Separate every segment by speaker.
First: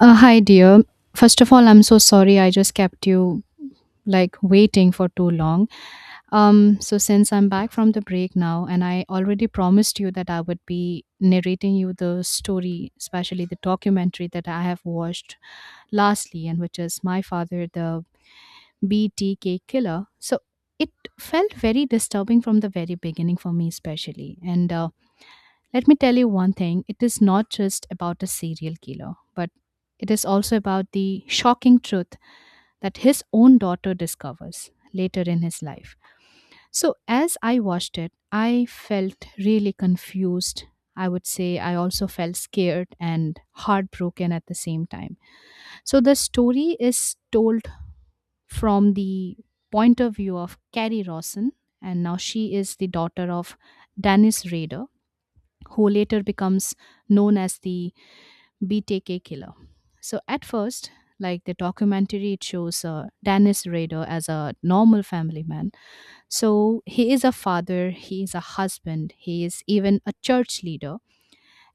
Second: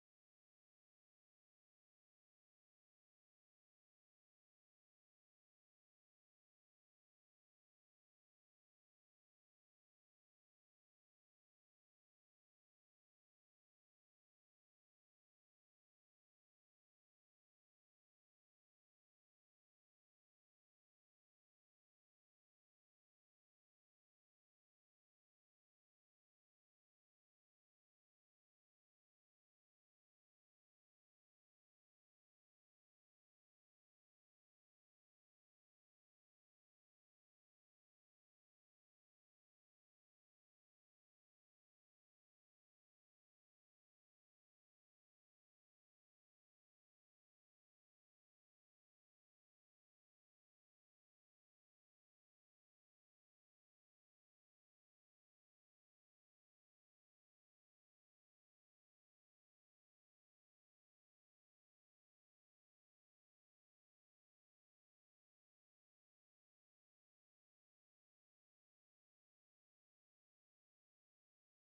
Speaker 1: Hi, dear. First of all, I'm so sorry I just kept you like waiting for too long. So since I'm back from the break now, and I already promised you that I would be narrating you the story, especially the documentary that I have watched lastly, and which is My Father, the BTK Killer. So it felt very disturbing from the very beginning for me, especially. And Let me tell you one thing, it is not just about a serial killer, but it is also about the shocking truth that his own daughter discovers later in his life. So, as I watched it, I felt really confused. I would say I also felt scared and heartbroken at the same time. So, the story is told from the point of view of Carrie Rawson, and now she is the daughter of Dennis Rader, who later becomes known as the BTK killer. So at first, like the documentary, it shows Dennis Rader as a normal family man. So he is a father, he is a husband, he is even a church leader,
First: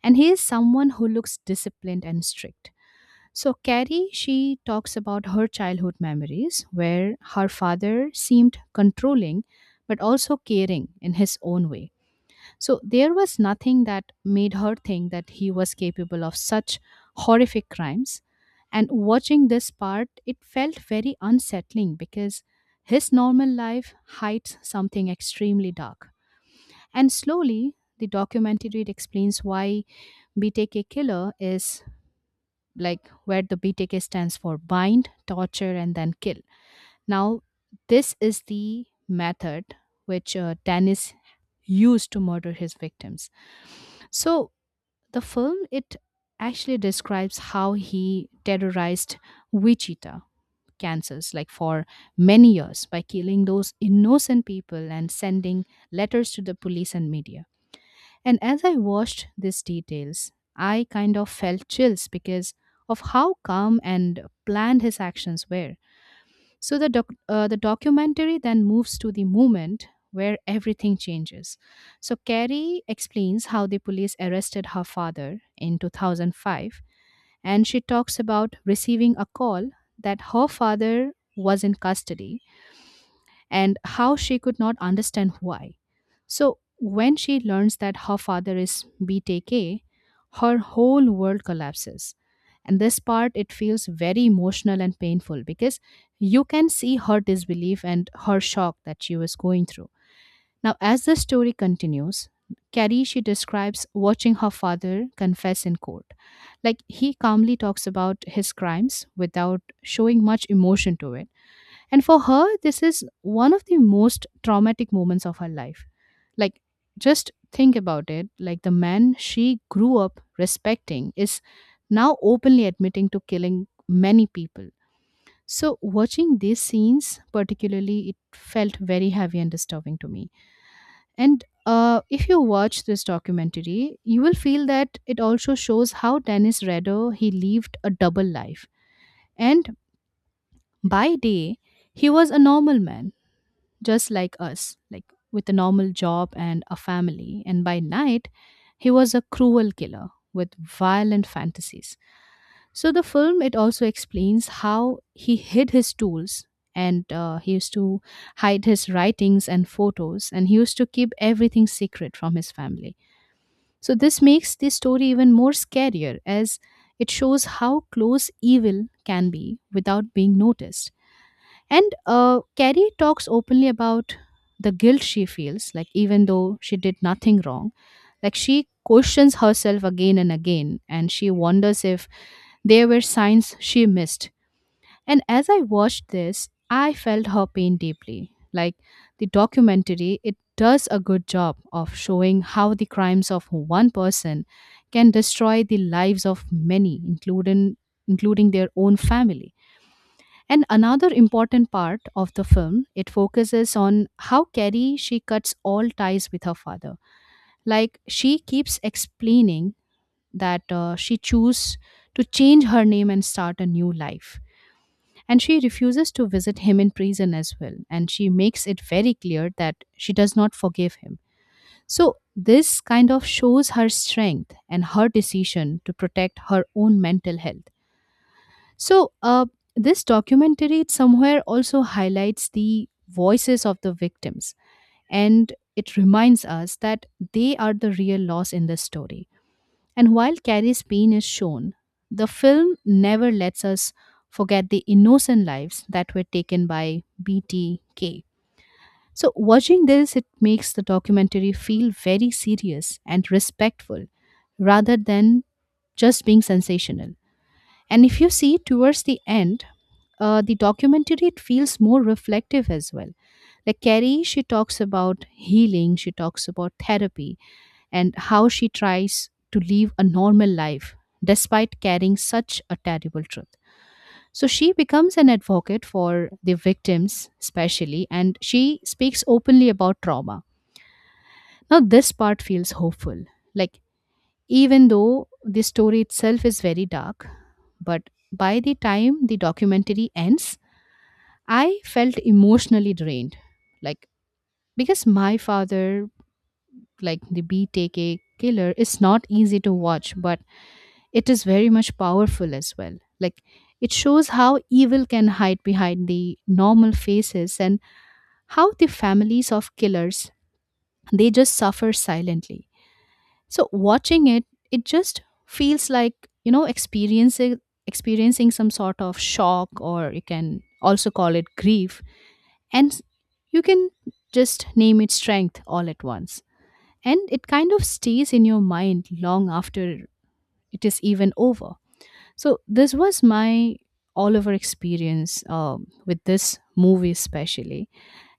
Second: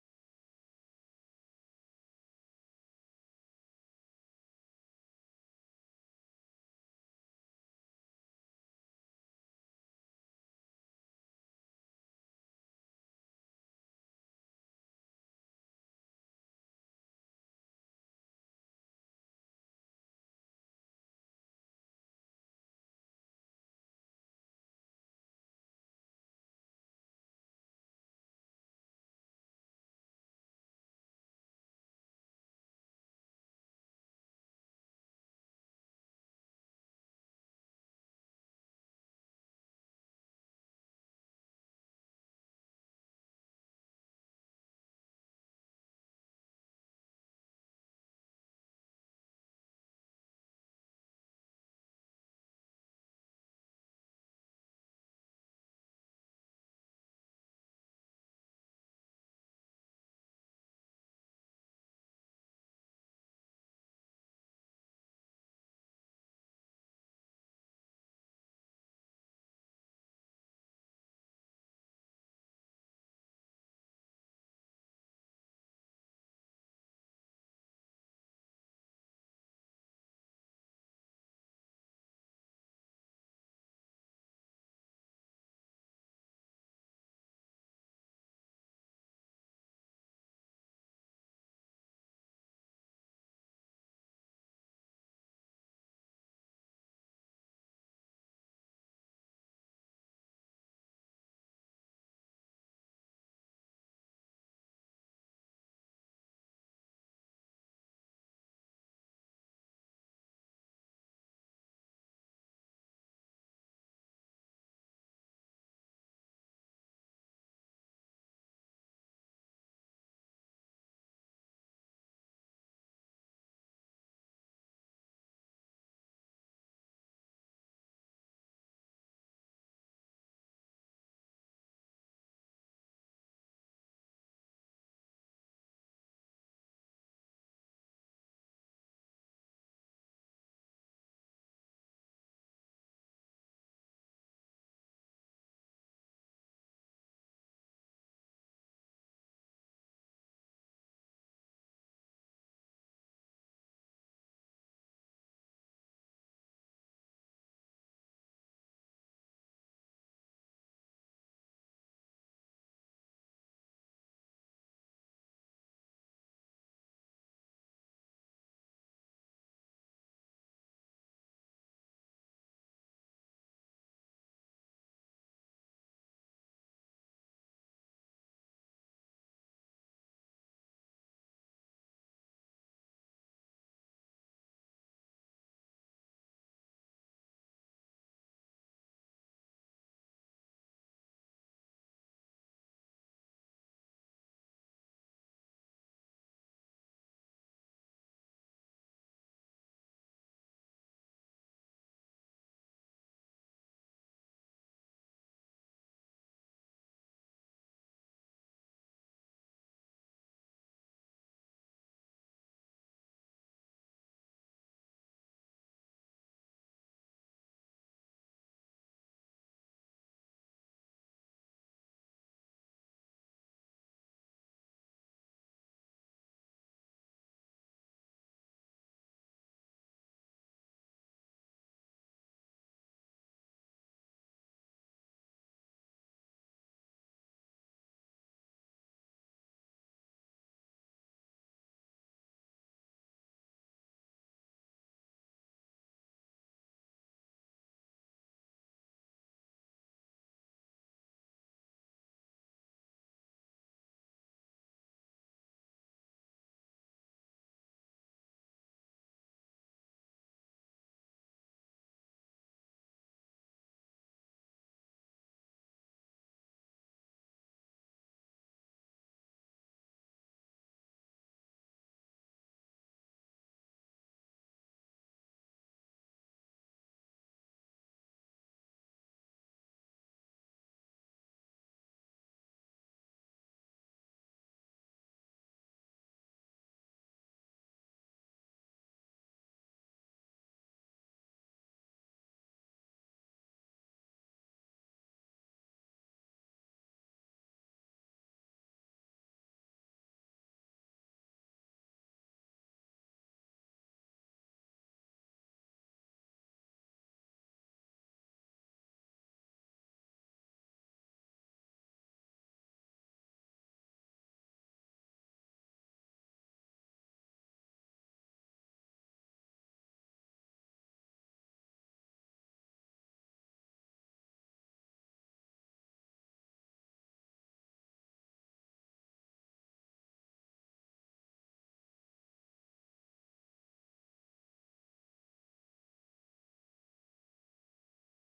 Speaker 1: and he is someone who looks disciplined and strict. So Carrie, she talks about her childhood memories where her father seemed controlling but also caring in his own way. So there was nothing that made her think that he was capable of such horrific crimes. And watching this part, it felt very unsettling because his normal life hides something extremely dark. And slowly, the documentary it explains why BTK killer is, like, where the BTK stands for bind, torture, and then kill. Now, this is the method which Dennis used to murder his victims. So the film it actually describes how he terrorized Wichita, Kansas, like for many years by killing those innocent people and sending letters to the police and media. And as I watched these details, I kind of felt chills because of how calm and planned his actions were. So the the documentary then moves to the moment where everything changes. So Carrie explains how the police arrested her father in 2005, and she talks about receiving a call that her father was in custody and how she could not understand why. So, when she learns that her father is BTK, her whole world collapses. And this part, it feels very emotional and painful because you can see her disbelief and her shock that she was going through. Now, as the story continues, Carrie, she describes watching her father confess in court. Like, he calmly talks about his crimes without showing much emotion to it. And for her, this is one of the most traumatic moments of her life. Like, just think about it, like, the man she grew up respecting is now openly admitting to killing many people. So, watching these scenes, particularly, it felt very heavy and disturbing to me. And If you watch this documentary, you will feel that it also shows how Dennis Rader he lived a double life, and by day he was a normal man, just like us, like with a normal job and a family. And by night, he was a cruel killer with violent fantasies. So the film it also explains how he hid his tools, and he used to hide his writings and photos, and he used to keep everything secret from his family. So this makes this story even more scarier, as it shows how close evil can be without being noticed. And Carrie talks openly about the guilt she feels, like even though she did nothing wrong, like she questions herself again and again, and she wonders if there were signs she missed. And as I watched this, I felt her pain deeply. Like the documentary, it does a good job of showing how the crimes of one person can destroy the lives of many, including their own family. And another important part of the film, it focuses on how Carrie she cuts all ties with her father. Like she keeps explaining that she chose to change her name and start a new life. And she refuses to visit him in prison as well. And she makes it very clear that she does not forgive him. So this kind of shows her strength and her decision to protect her own mental health. So, uh, this documentary it somewhere also highlights the voices of the victims, and it reminds us that they are the real loss in this story. And while Carrie's pain is shown, the film never lets us forget the innocent lives that were taken by BTK. So, watching this, it makes the documentary feel very serious and respectful rather than just being sensational. And if you see towards the end, the documentary it feels more reflective as well. Like Carrie, she talks about healing, she talks about therapy, and how she tries to live a normal life despite carrying such a terrible truth. So she becomes an advocate for the victims, especially, and she speaks openly about trauma. Now, this part feels hopeful. Like, even though the story itself is very dark, but by the time the documentary ends, I felt emotionally drained. Like, because My Father, like the BTK Killer, is not easy to watch, but it is very much powerful as well. Like, it shows how evil can hide behind the normal faces, and how the families of killers they just suffer silently. So watching it, it just feels like, you know, experiencing some sort of shock, or you can also call it grief, and s- you can just name it strength all at once. And it kind of stays in your mind long after it is even over. So this was my all over experience with this movie especially,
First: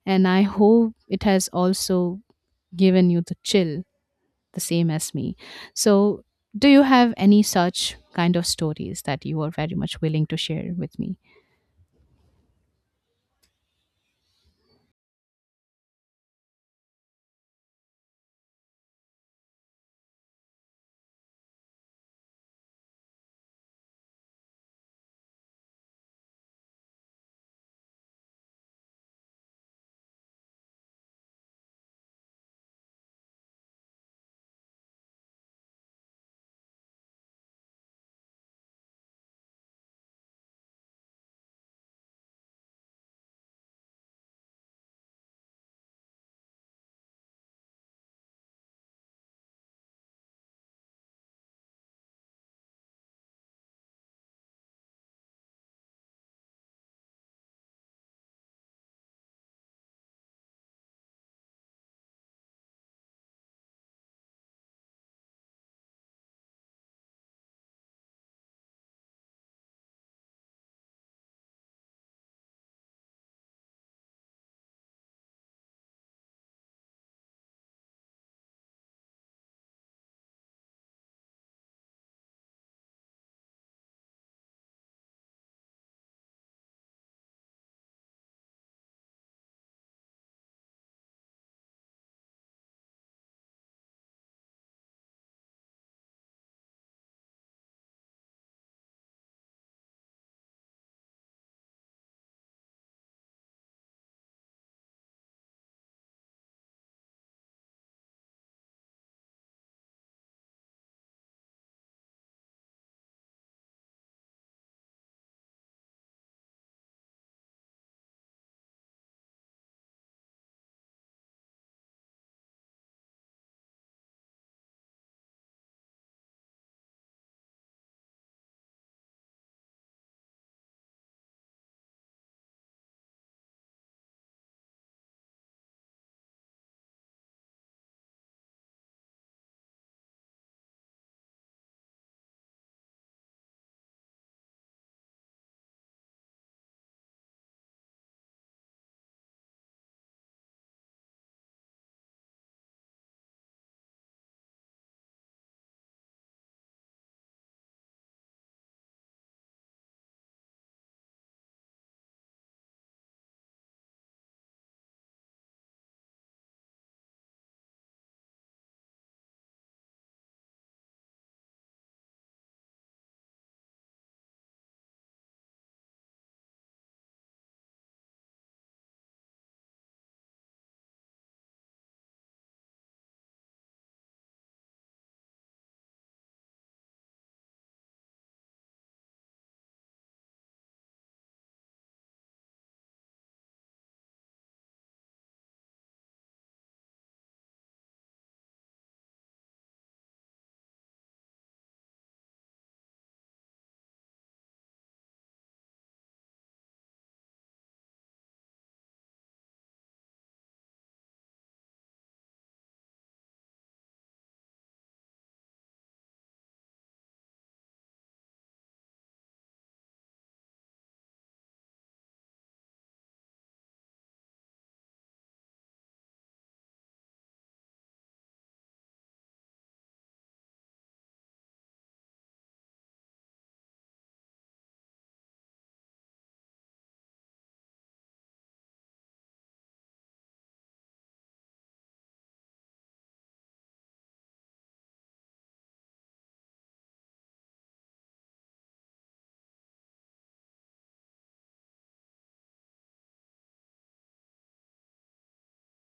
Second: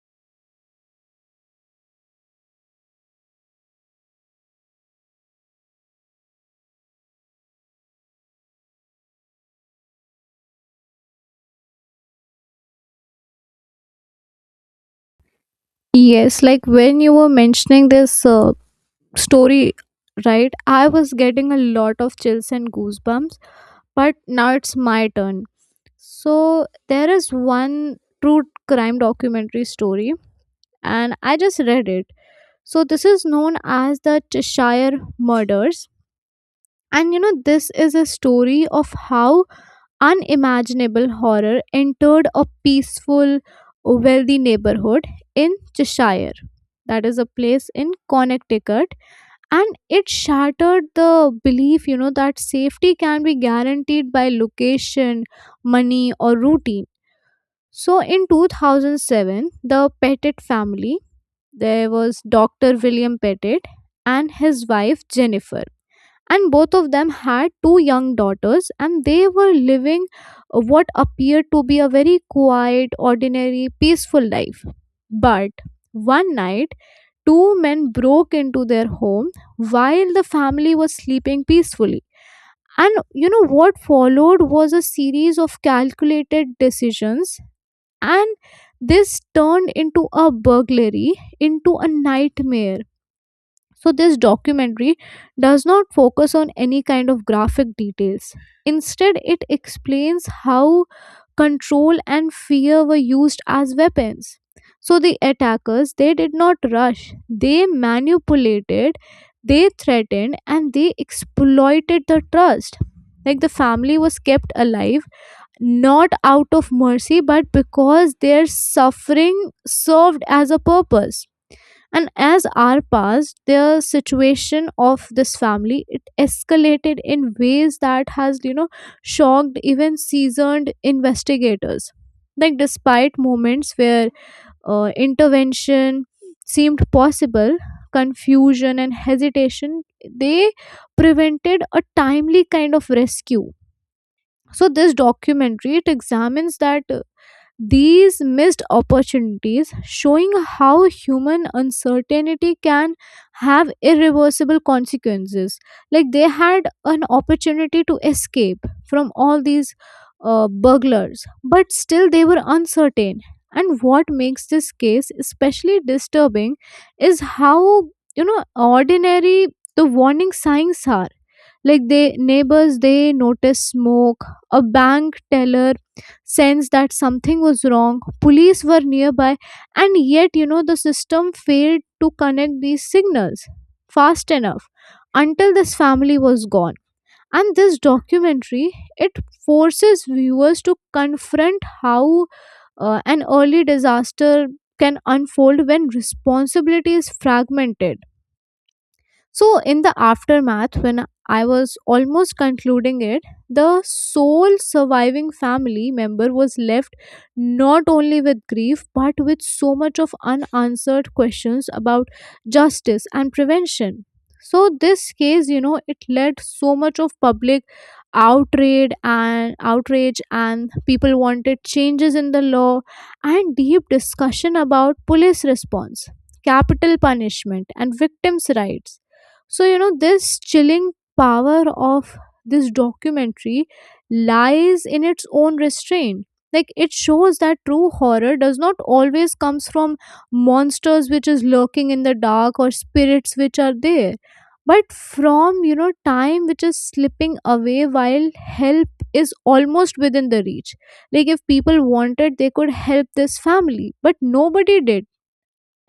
Speaker 1: and I hope it has also given you the chill the same as me. So, do you have any such kind of stories that you are very much willing to share with me?
Speaker 2: Yes, like when you were mentioning this story, right? I was getting a lot of chills and goosebumps, but now it's my turn. So there is one true crime documentary story, and I just read it. So this is known as the Cheshire Murders. And you know, this is a story of how unimaginable horror entered a peaceful, wealthy neighborhood in Cheshire. That is a place in Connecticut. And it shattered the belief, you know, that safety can be guaranteed by location, money, or routine. So in 2007, the Pettit family, there was Dr. William Pettit and his wife Jennifer, and both of them had two young daughters, and they were living what appeared to be a very quiet ordinary peaceful life. But one night two men broke into their home while the family was sleeping peacefully, and you know what followed was a series of calculated decisions, and this turned into a burglary into a nightmare. So this documentary does not focus on any kind of graphic details. Instead, it explains how control and fear were used as weapons. So the attackers, they did not rush, they manipulated, they threatened, and they exploited the trust. Like the family was kept alive not out of mercy but because their suffering served as a purpose. And as hour passed, the situation of this family, it escalated in ways that has, you know, shocked even seasoned investigators. Like despite moments where intervention seemed possible, confusion and hesitation, they prevented a timely kind of rescue. So this documentary, it examines that, these missed opportunities showing how human uncertainty can have irreversible consequences. Like they had an opportunity to escape from all these burglars, but still they were uncertain. And what makes this case especially disturbing is how, you know, ordinary the warning signs are. Like they neighbors, they notice smoke, a bank teller sense that something was wrong. Police were nearby, and yet, you know, the system failed to connect these signals fast enough until this family was gone. And this documentary, it forces viewers to confront how an early disaster can unfold when responsibility is fragmented. So in the aftermath, when I was almost concluding it, the sole surviving family member was left not only with grief but with so much of unanswered questions about justice and prevention. So this case, you know, it led so much of public outrage and outrage, and people wanted changes in the law and deep discussion about police response, capital punishment, and victims rights. So, you know, this chilling power of this documentary lies in its own restraint. Like, it shows that true horror does not always comes from monsters which is lurking in the dark or spirits which are there, but from, you know, time which is slipping away while help is almost within the reach. Like, if people wanted, they could help this family, but nobody did,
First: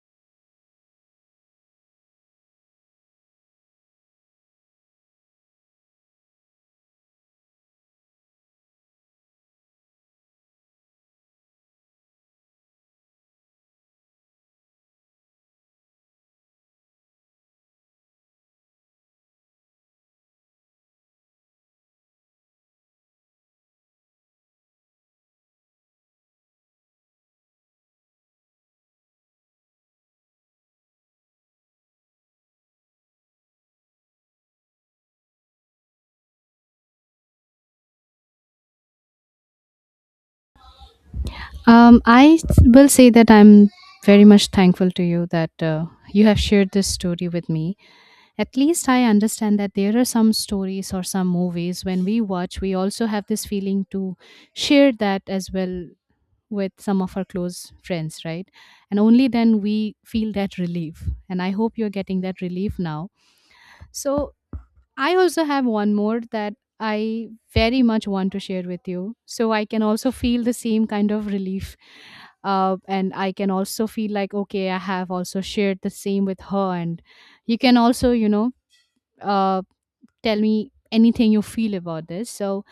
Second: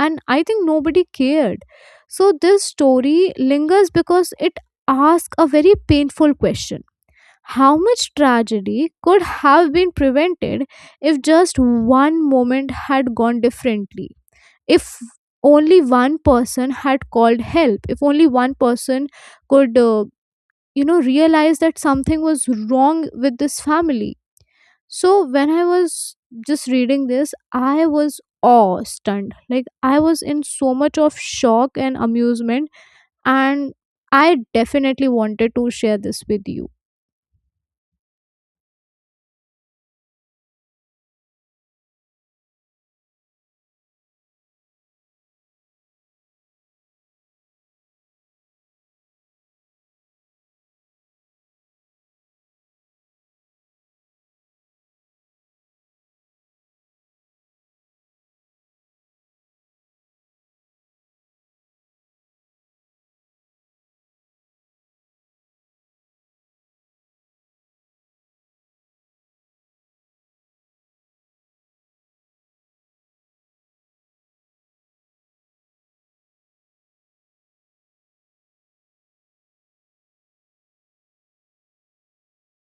Speaker 2: and I think nobody cared. So this story lingers because it asks a very painful question: how much tragedy could have been prevented if just one moment had gone differently, if only one person had called help, if only one person could you know realize that something was wrong with this family. So when I was just reading this, I was awe stunned. Like I was in so much of shock and amusement, and I definitely wanted to share this with you.
Speaker 1: Will say that I'm very much thankful to you that you have shared this story with me. At least I understand that there are some stories or some movies when we watch, we also have this feeling to share that as well with some of our close friends, right? And only then we feel that relief. And I hope you're getting that relief now. So, I also have one more that I very much want to share with you, so I can also feel the same kind of relief. And I can also feel like, okay, I have also shared the same with her. And you can also, you know, uh, tell me anything you feel about this. So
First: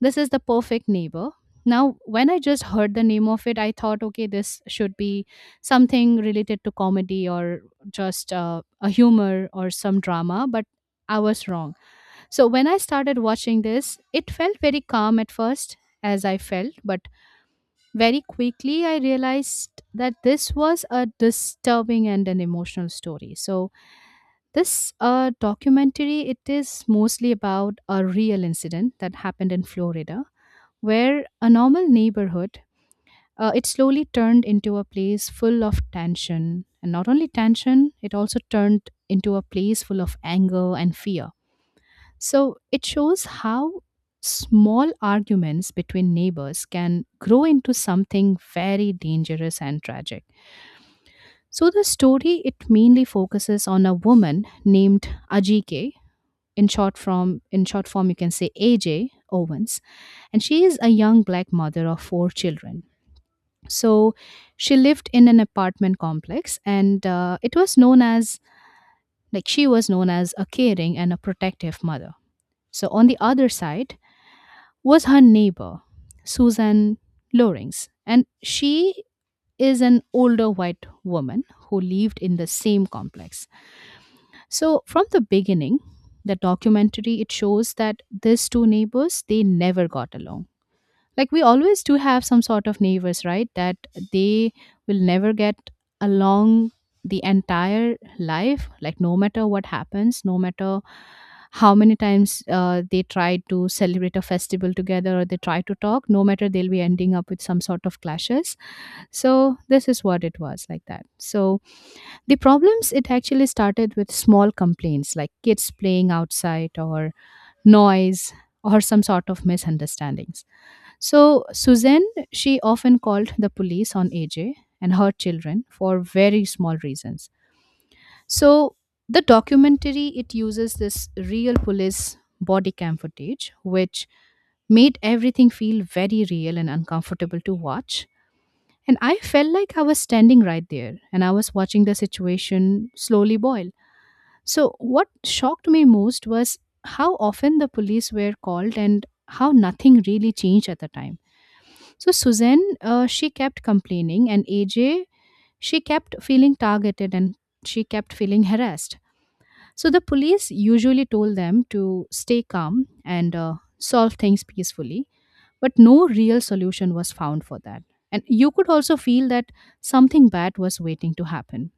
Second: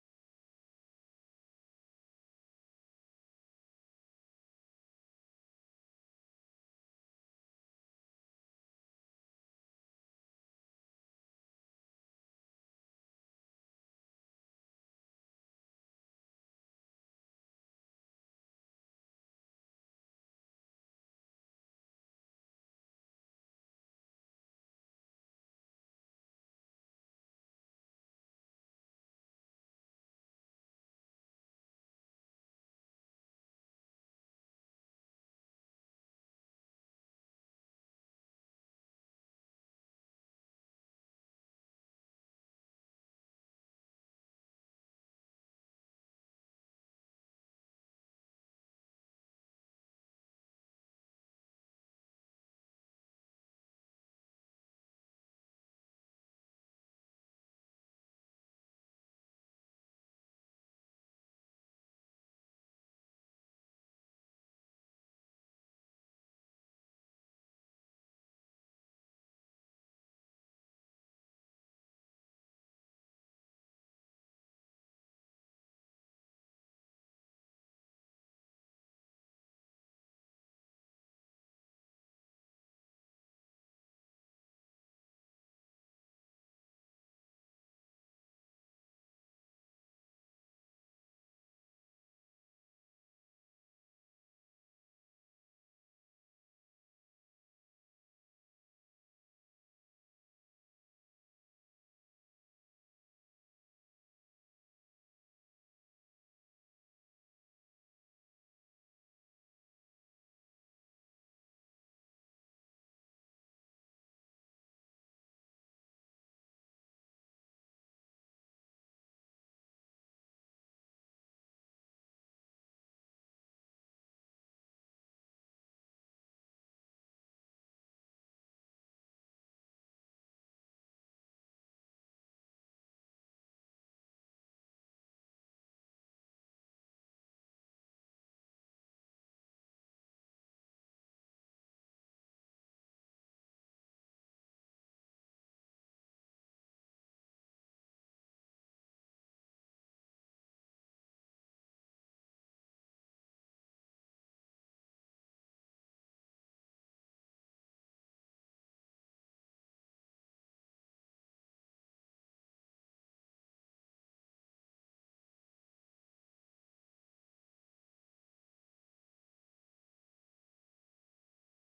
Speaker 1: this is The Perfect Neighbor. Now, when I just heard the name of it, I thought, okay, this should be something related to comedy, or just a humor or some drama. But I was wrong. So when I started watching this, it felt very calm at first, as I felt, but very quickly I realized that this was a disturbing and an emotional story. So this documentary it is mostly about a real incident that happened in Florida, where a normal neighborhood it slowly turned into a place full of tension, and not only tension, it also turned into a place full of anger and fear. So it shows how small arguments between neighbors can grow into something very dangerous and tragic. So the story it mainly focuses on a woman named Ajike, in short form you can say AJ Owens, and she is a young black mother of four children. So she lived in an apartment complex, and it was known as, like, she was known as a caring and a protective mother. So on the other side, was her neighbor, Susan Lorings, and she is an older white woman who lived in the same complex. So from the beginning, the documentary it shows that these two neighbors they never got along, like we always do have some sort of neighbors, right, that they will never get along the entire life, like no matter what happens, no matter how many times they try to celebrate a festival together or they try to talk, no matter they'll be ending up with some sort of clashes. So this is what it was like that. So the problems it actually started with small complaints, like kids playing outside or noise or some sort of misunderstandings. So, Suzanne, she often called the police on AJ and her children for very small reasons. So, the documentary it uses this real police body cam footage, which made everything feel very real and uncomfortable to watch. And I felt like I was standing right there and I was watching the situation slowly boil. So, what shocked me most was how often the police were called and how nothing really changed at the time. So Suzanne, she kept complaining, and AJ, she kept feeling targeted and she kept feeling harassed. So the police usually told them to stay calm and solve things peacefully, but no real solution was found for that. And you could also feel that something bad was waiting to happen.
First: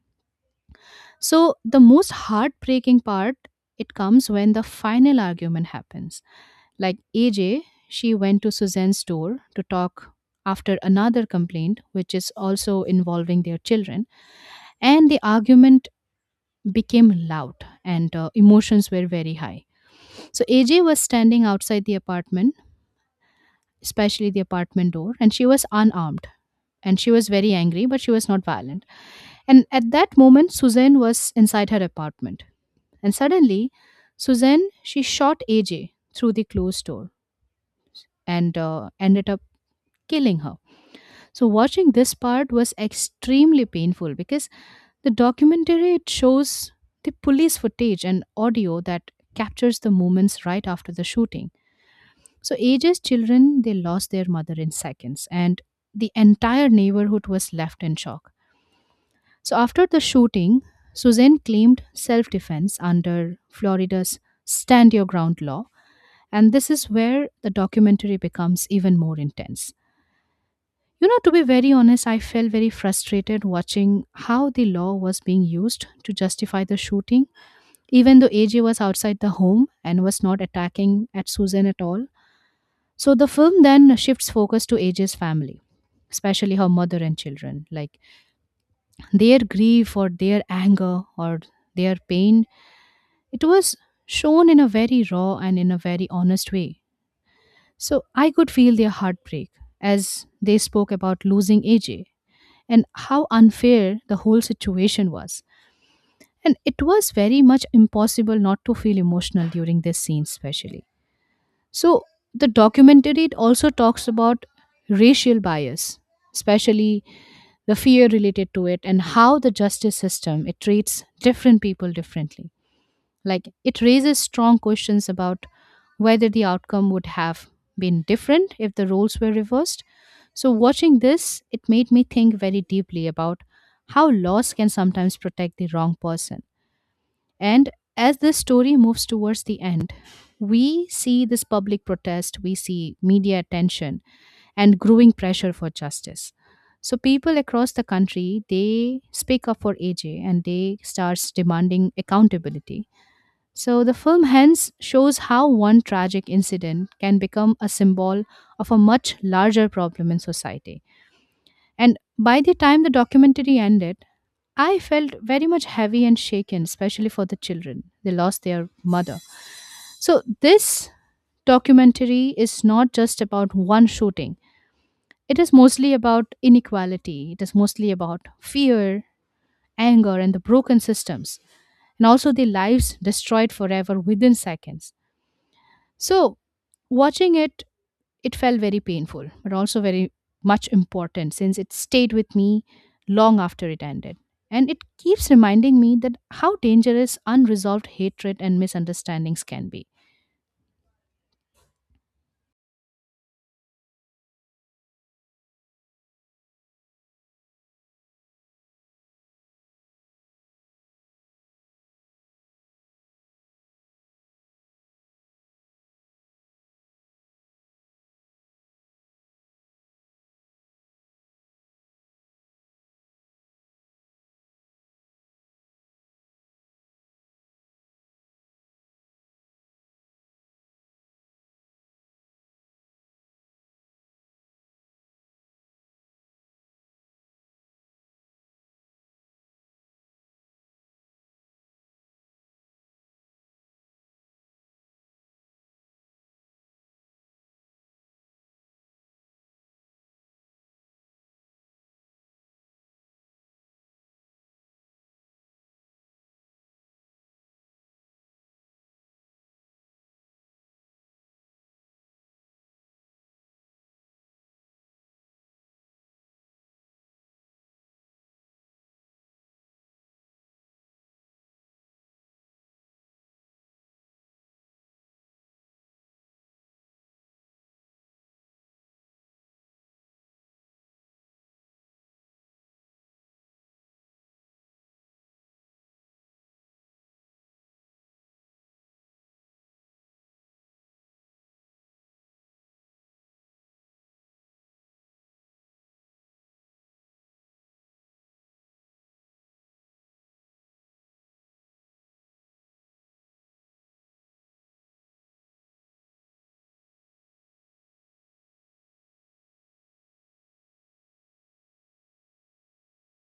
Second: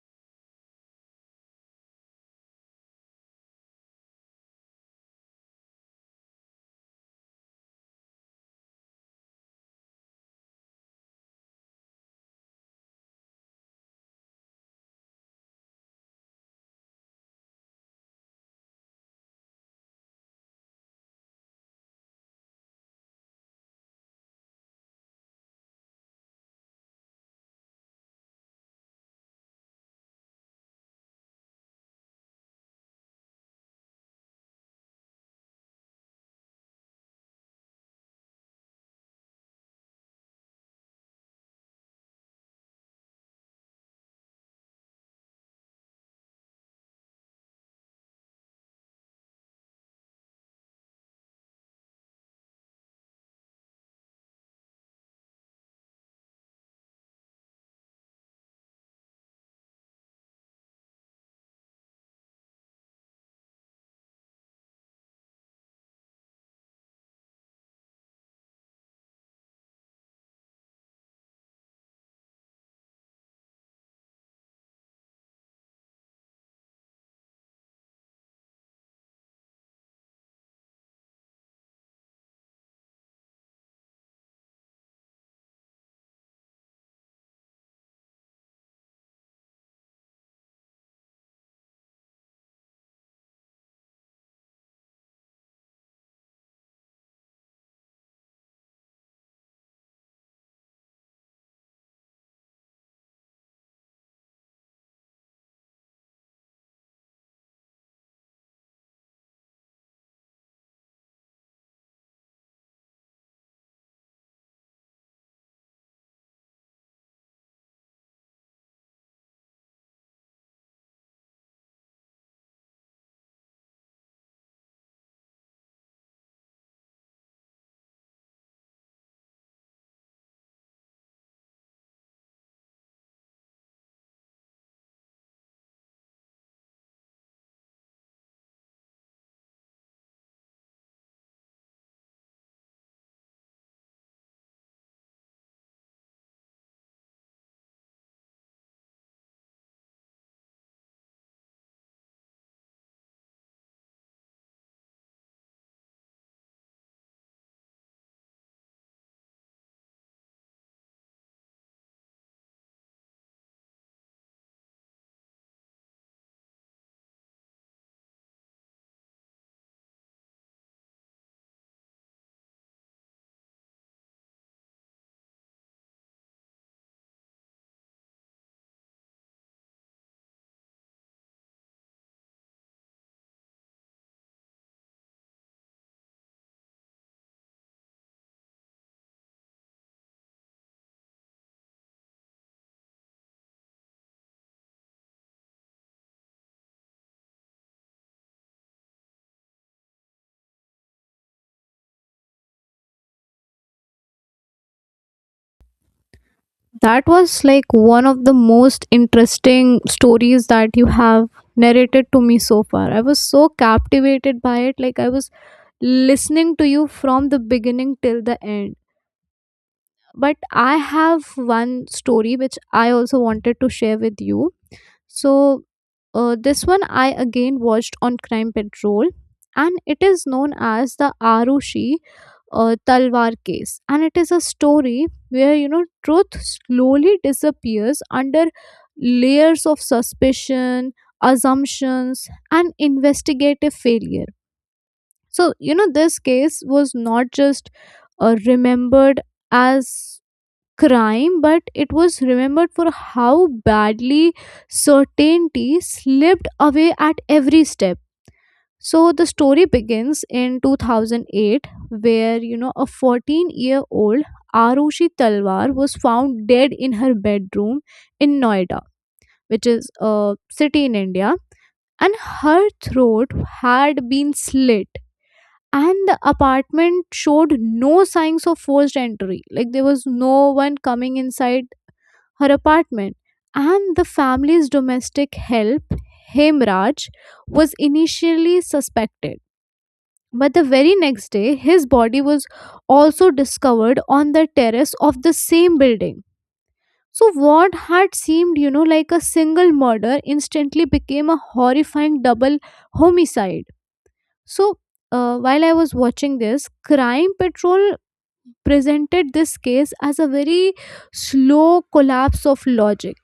Speaker 1: So the most heartbreaking part it comes when the final argument happens, like AJ, she went to Suzanne's door to talk after another complaint, which is also involving their children, and the argument became loud and emotions were very high. So AJ was standing outside the apartment, especially the apartment door, and she was unarmed. And she was very angry, but she was not violent. And at that moment, Suzanne was inside her apartment. And suddenly, Suzanne, she shot AJ through the closed door and ended up killing her. So watching this part was extremely painful because the documentary it shows the police footage and audio that captures the moments right after the shooting. So ages children they lost their mother in seconds and the entire neighborhood was left in shock. So after the shooting, Suzanne claimed self-defense under Florida's stand your ground law, and this is where the documentary becomes even more intense. You know, to be very honest, I felt very frustrated watching how the law was being used to justify the shooting, even though AJ was outside the home and was not attacking at Susan at all. So the film then shifts focus to AJ's family, especially her mother and children. Like their grief or their anger or their pain, it was shown in a very raw and in a very honest way. So I could feel their heartbreak as they spoke about losing AJ and how unfair the whole situation was. And it was very much impossible not to feel emotional during this scene, especially. So, the documentary it also talks about racial bias, especially the fear related to it, and how the justice system it treats different people differently. Like it raises strong questions about whether the outcome would have been different if the roles were reversed. So, watching this, it made me think very deeply about how loss can sometimes protect the wrong person. And as this story moves towards the end, we see this public protest, we see media attention, and growing pressure for justice. So people across the country they speak up for AJ and they starts demanding accountability, so the film hence shows how one tragic incident can become a symbol of a much larger problem in society. And by the time the documentary ended, I felt very much heavy and shaken, especially for the children. They lost their mother. So this documentary is not just about one shooting. It is mostly about inequality. It is mostly about fear, anger, and the broken systems, and also the lives destroyed forever within seconds. So, watching it, it felt very painful, but also very much important since it stayed with me long after it ended. And it keeps reminding me that how dangerous unresolved hatred and misunderstandings can be.
Speaker 2: That was like one of the most interesting stories that you have narrated to me so far. I was so captivated by it. Like I was listening to you from the beginning till the end. But I have one story which I also wanted to share with you. So this one I again watched on Crime Patrol, and it is known as the Arushi Talwar case, and it is a story where, you know, truth slowly disappears under layers of suspicion, assumptions, and investigative failure. So you know this case was not just remembered as crime, but it was remembered for how badly certainty slipped away at every step. So the story begins in 2008, where, you know, a 14-year-old Arushi Talwar was found dead in her bedroom in Noida, which is a city in India, and her throat had been slit, and the apartment showed no signs of forced entry. Like there was no one coming inside her apartment. And the family's domestic help, Hemraj, was initially suspected. But the very next day, his body was also discovered on the terrace of the same building. So what had seemed, you know, like a single murder instantly became a horrifying double homicide. So while I was watching this, Crime Patrol presented this case as a very slow collapse of logic.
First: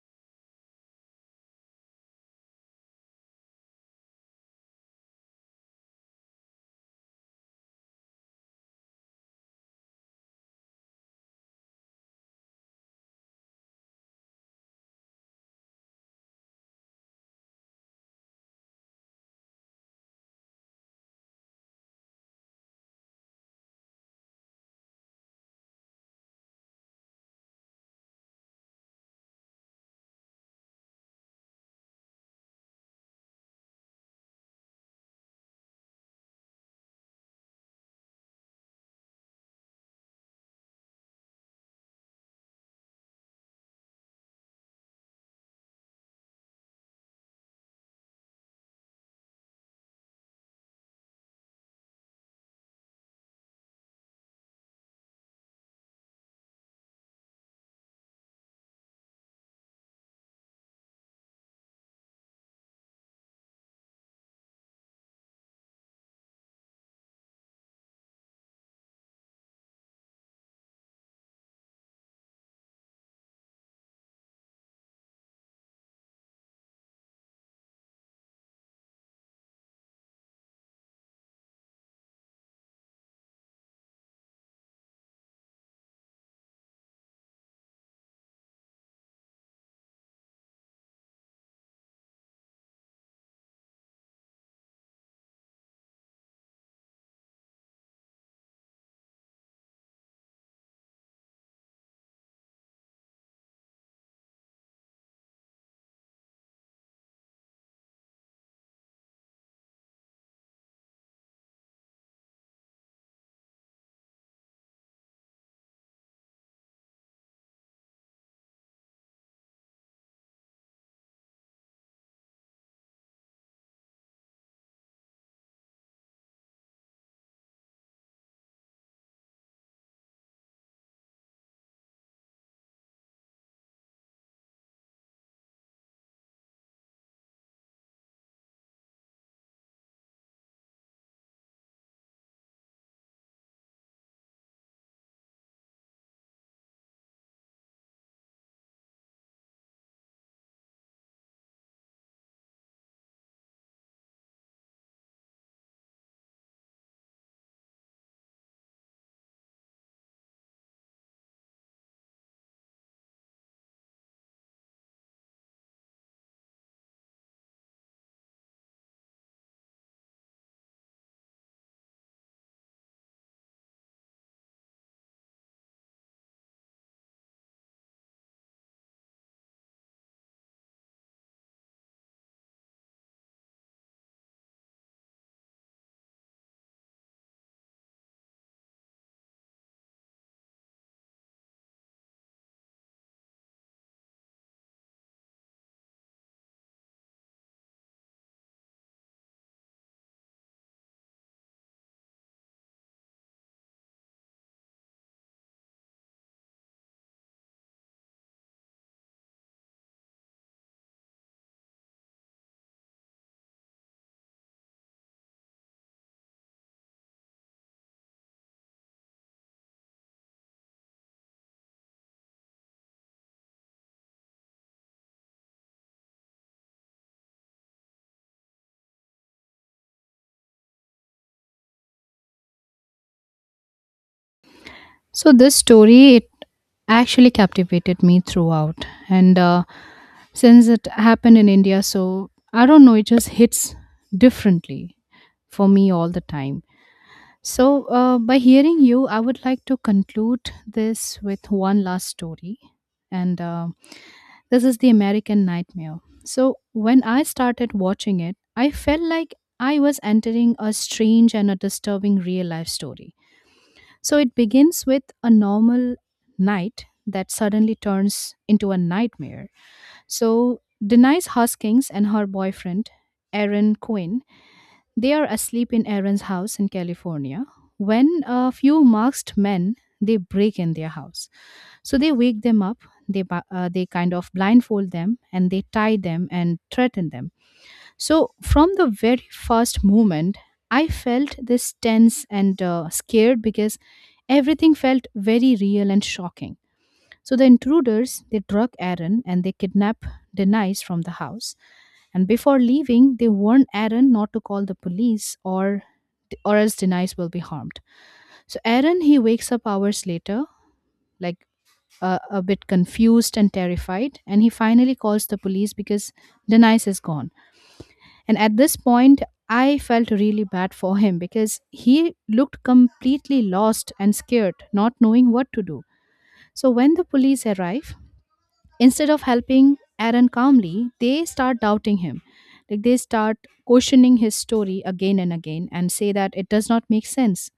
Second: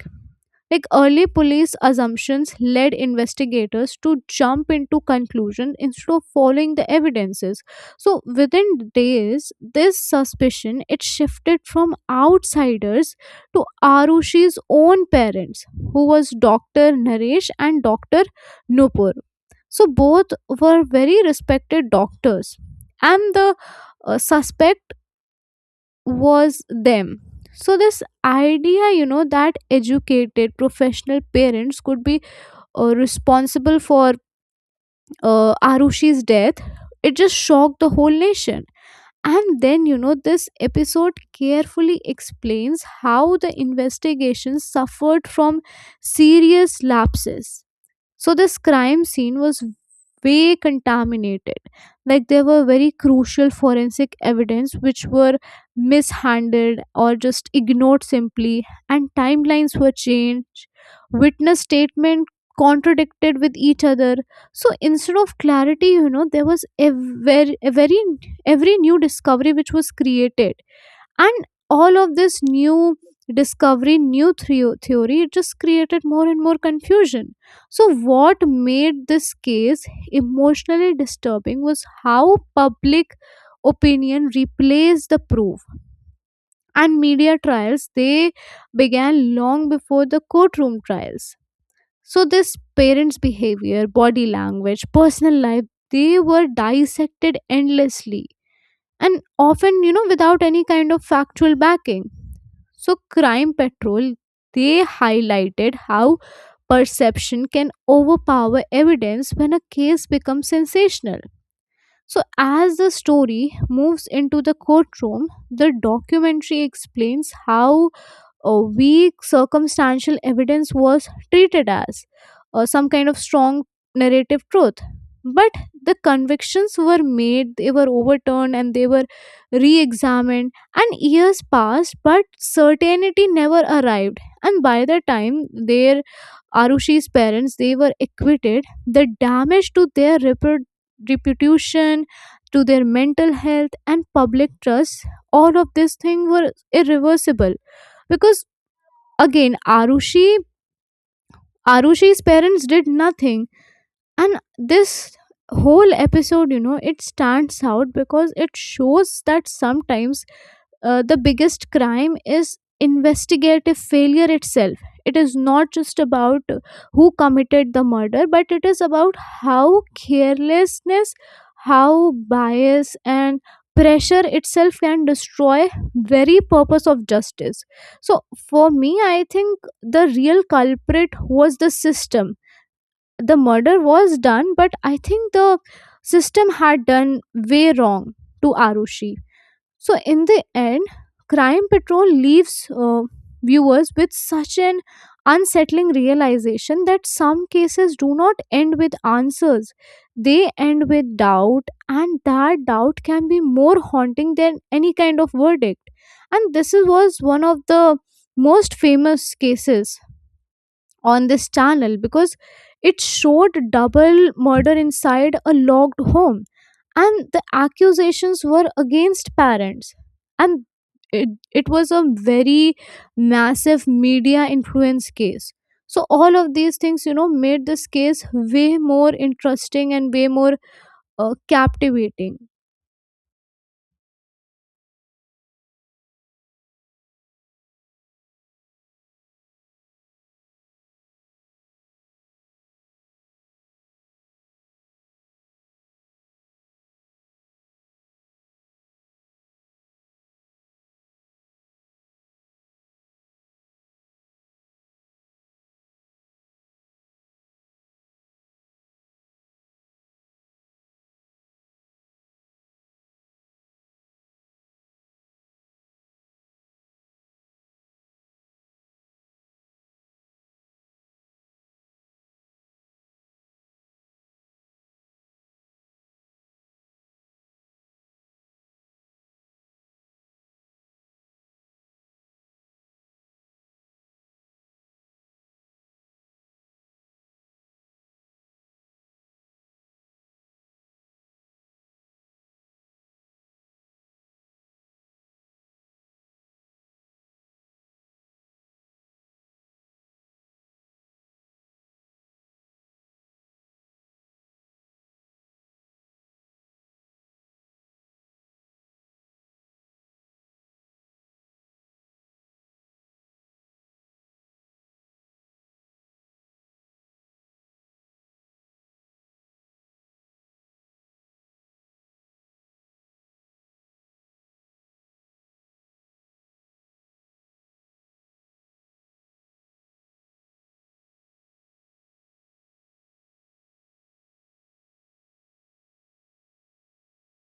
Speaker 2: Like early police assumptions led investigators to jump into conclusion instead of following the evidences. So within days, this suspicion, it shifted from outsiders to Arushi's own parents, who was Dr. Naresh and Dr. Nupur. So both were very respected doctors. And the suspect was them. So this idea, you know, that educated professional parents could be responsible for Arushi's death, it just shocked the whole nation. And then, you know, this episode carefully explains how the investigation suffered from serious lapses. So this crime scene was way contaminated. Like there were very crucial forensic evidence which were mishandled or just ignored simply, and timelines were changed. Witness statement contradicted with each other. So instead of clarity, you know, there was a very every new discovery which was created, and all of this new discovery new theory, it just created more and more confusion. So what made this case emotionally disturbing was how public opinion replaced the proof, and media trials, they began long before the courtroom trials. So this parents behavior, body language, personal life, they were dissected endlessly, and often, you know, without any kind of factual backing. So Crime Patrol, they highlighted how perception can overpower evidence when a case becomes sensational. So as the story moves into the courtroom, the documentary explains how a weak circumstantial evidence was treated as some kind of strong narrative truth. But the convictions were made, they were overturned, and they were re-examined, and years passed, but certainty never arrived. And by the time their Arushi's parents, they were acquitted, the damage to their reputation, to their mental health and public trust, all of this thing were irreversible, because again, Arushi's parents did nothing. And this whole episode, you know, it stands out because it shows that sometimes the biggest crime is investigative failure itself. It is not just about who committed the murder, but it is about how carelessness, how bias and pressure itself can destroy very purpose of justice. So for me, I think the real culprit was the system. The murder was done, but I think the system had done way wrong to Arushi. So in the end, Crime Patrol leaves uh, viewers with such an unsettling realization that some cases do not end with answers, they end with doubt, and that doubt can be more haunting than any kind of verdict. And this was one of the most famous cases on this channel because it showed double murder inside a locked home, and the accusations were against parents, and it was a very massive media influence case. So all of these things, you know, made this case way more interesting and way more captivating.
Speaker 1: So, this story, it actually captivated me throughout. And since it happened in India, so I don't know, it just hits differently for me all the time. So, by hearing you, I would like to conclude this with one last story. And this is The American Nightmare. So, when I started watching it, I felt like I was entering a strange and a disturbing real life story. So, it begins with a normal night that suddenly turns into a nightmare. So, Denise Hoskins and her boyfriend, Aaron Quinn, they are asleep in Aaron's house in California when a few masked men they break in their house. So they wake them up. They kind of blindfold them and they tie them and threaten them. So from the very first moment, I felt this tense and scared because everything felt very real and shocking. So the intruders they drug Aaron and they kidnap Denise from the house, and before leaving, they warn Aaron not to call the police or else Denise will be harmed. So Aaron he wakes up hours later, like a bit confused and terrified, and he finally calls the police because Denise is gone. And at this point, I felt really bad for him because he looked completely lost and scared, not knowing what to do. So when the police arrive, instead of helping Aaron calmly, they start doubting him. Like they start questioning his story again and again and say that it does not make sense.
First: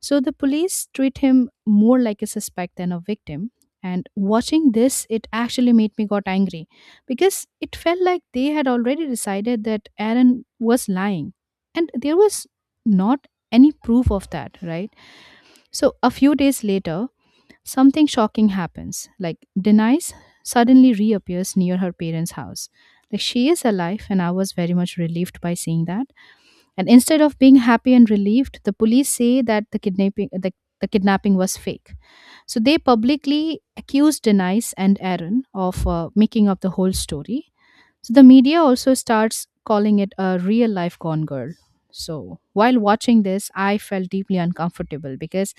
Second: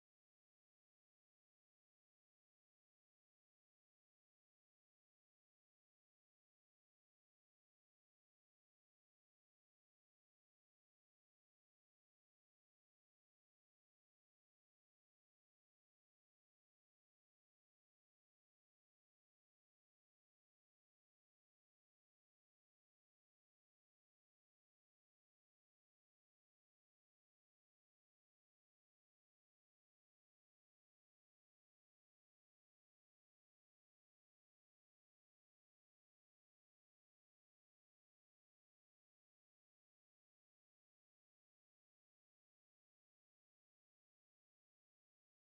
Speaker 1: So the police treat him more like a suspect than a victim. And watching this, it actually made me got angry because it felt like they had already decided that Aaron was lying. And there was not any proof of that, right? So a few days later, something shocking happens. Like Denise suddenly reappears near her parents' house. Like she is alive, and I was very much relieved by seeing that. And instead of being happy and relieved, the police say that the kidnapping was fake. So they publicly accused Denise and Aaron of making up the whole story. So the media also starts calling it a real life gone girl. So while watching this, I felt deeply uncomfortable because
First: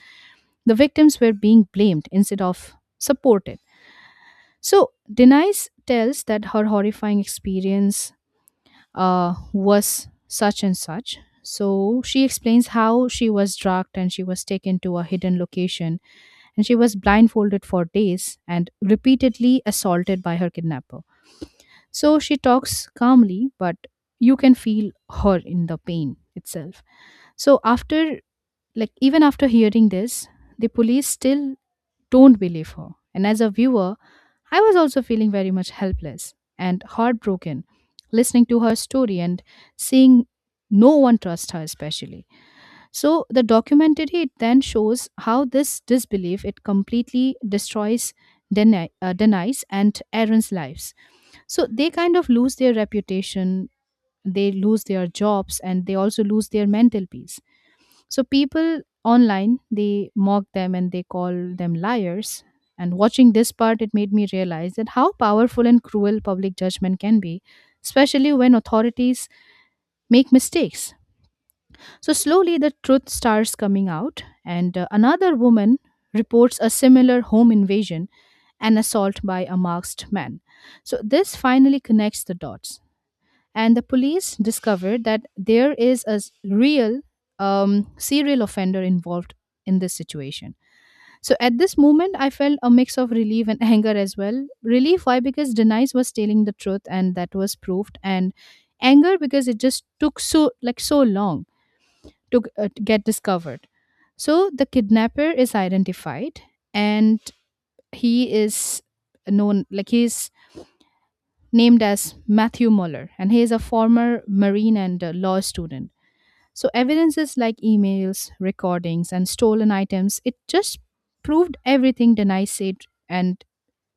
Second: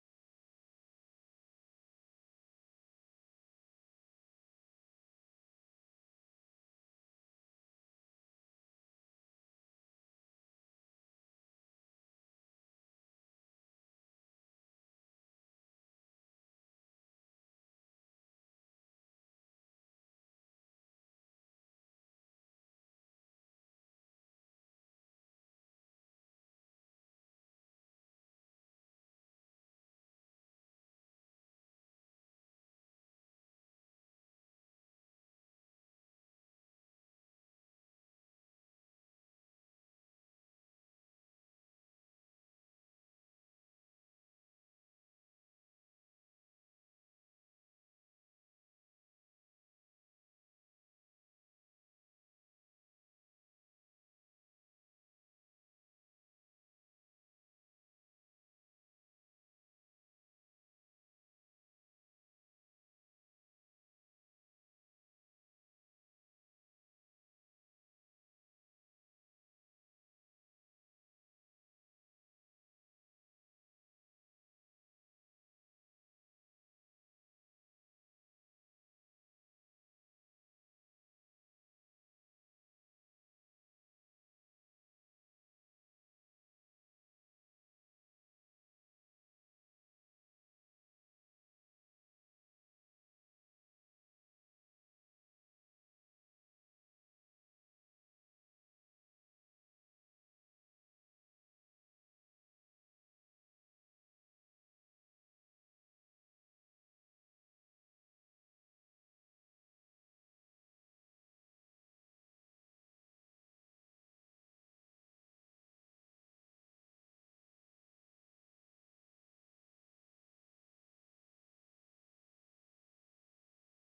Speaker 1: the victims were being blamed instead of supported. So Denise tells that her horrifying experience was such and such. So she explains how she was drugged and she was taken to a hidden location and she was blindfolded for days and repeatedly assaulted by her kidnapper. So she talks calmly, but you can feel her in the pain itself. So after, like even after hearing this, the police still don't believe her. And as a viewer, I was also feeling very much helpless and heartbroken listening to her story and seeing no one trust her especially. So the documentary it then shows how this disbelief it completely destroys denies and Aaron's lives. So they kind of lose their reputation, they lose their jobs, and they also lose their mental peace. So people online they mock them and they call them liars. And watching this part, it made me realize that how powerful and cruel public judgment can be, especially when authorities make mistakes. So slowly the truth starts coming out, and another woman reports a similar home invasion, an assault by a masked man. So this finally connects the dots and the police discovered that there is real serial offender involved in this situation. So at this moment, I felt a mix of relief and anger as well. Relief, why? Because Denise was telling the truth, and that was proved, and anger because it just took so, like so long to get discovered. So the kidnapper is identified, and he is known, like he's named as Matthew Muller, and he is a former Marine and law student. So, evidences like emails, recordings, and stolen items, it just proved everything Denai said, and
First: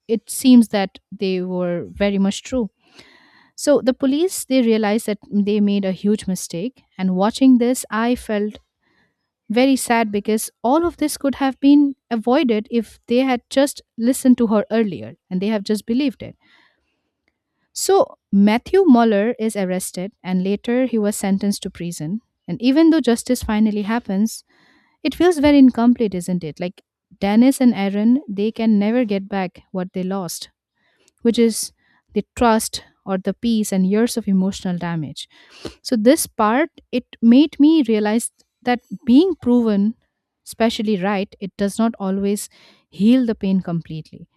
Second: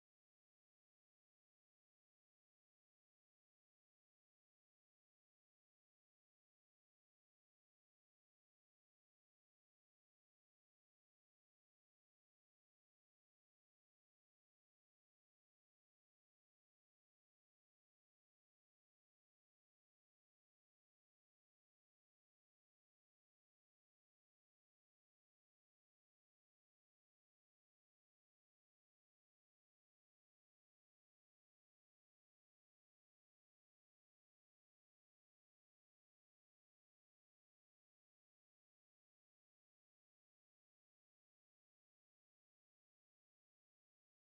Speaker 1: it seems that they were very much true. So, the police, they realized that they made a huge mistake, and watching this, I felt very sad because all of this could have been avoided if they had just listened to her earlier and they have just believed it. So Matthew Muller is arrested and later he was sentenced to prison. And even though justice finally happens, it feels very incomplete, isn't it? Like Dennis and Aaron, they can never get back what they lost, which is the trust or the peace and years of emotional damage. So this part it made me realize that being proven especially right, it does not always heal the pain completely.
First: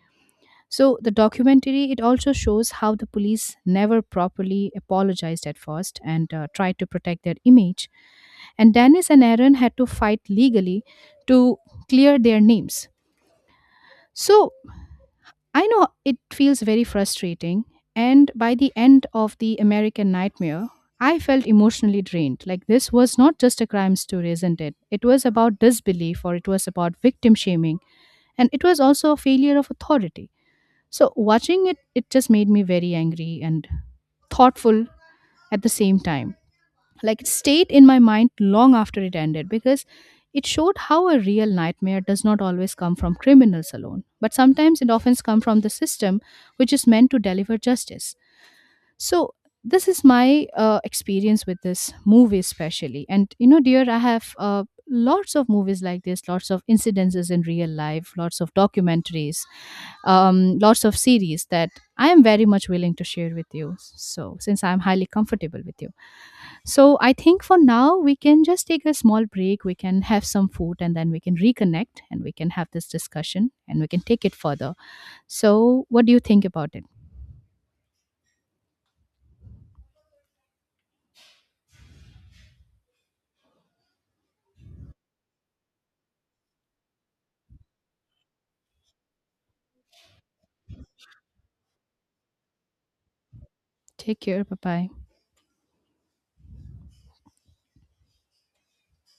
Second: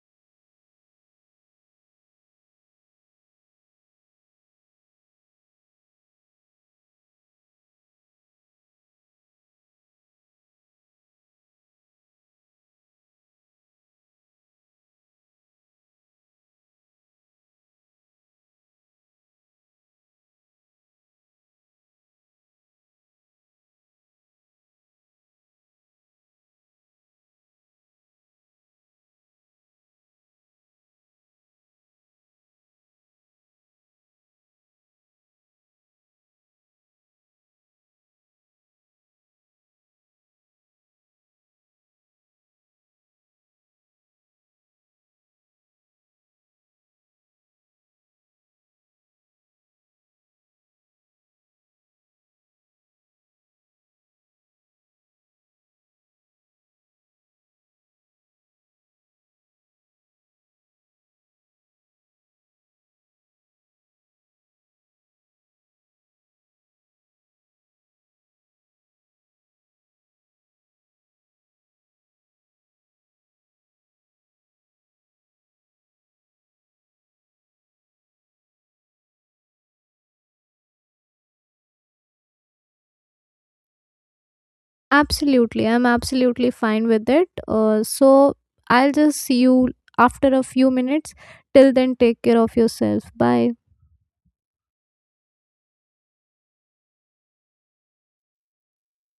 Speaker 1: So the documentary it also shows how the police never properly apologized at first and tried to protect their image. And Dennis and Aaron had to fight legally to clear their names. So I know it feels very frustrating. And by the end of the American Nightmare, I felt emotionally drained. Like this was not just a crime story, isn't it? It was about disbelief or it was about victim shaming. And it was also a failure of authority. So watching it, it just made me very angry and thoughtful at the same time. Like it stayed in my mind long after it ended because it showed how a real nightmare does not always come from criminals alone, but sometimes it often comes from the system which is meant to deliver justice. So this is my experience with this movie, especially. And you know, dear, I have lots of movies like this, lots of incidences in real life, lots of documentaries, lots of series that I am very much willing to share with you. So since I am highly comfortable with you, so I think for now we can just take a small break. We can have some food, and then we can reconnect, and we can have this discussion, and we can take it further. So what do you think about it?
Speaker 2: Absolutely, I'm absolutely fine with it. So I'll just see you after a few minutes. Till then, take care of yourself. Bye.
Speaker 1: Take care. Bye bye.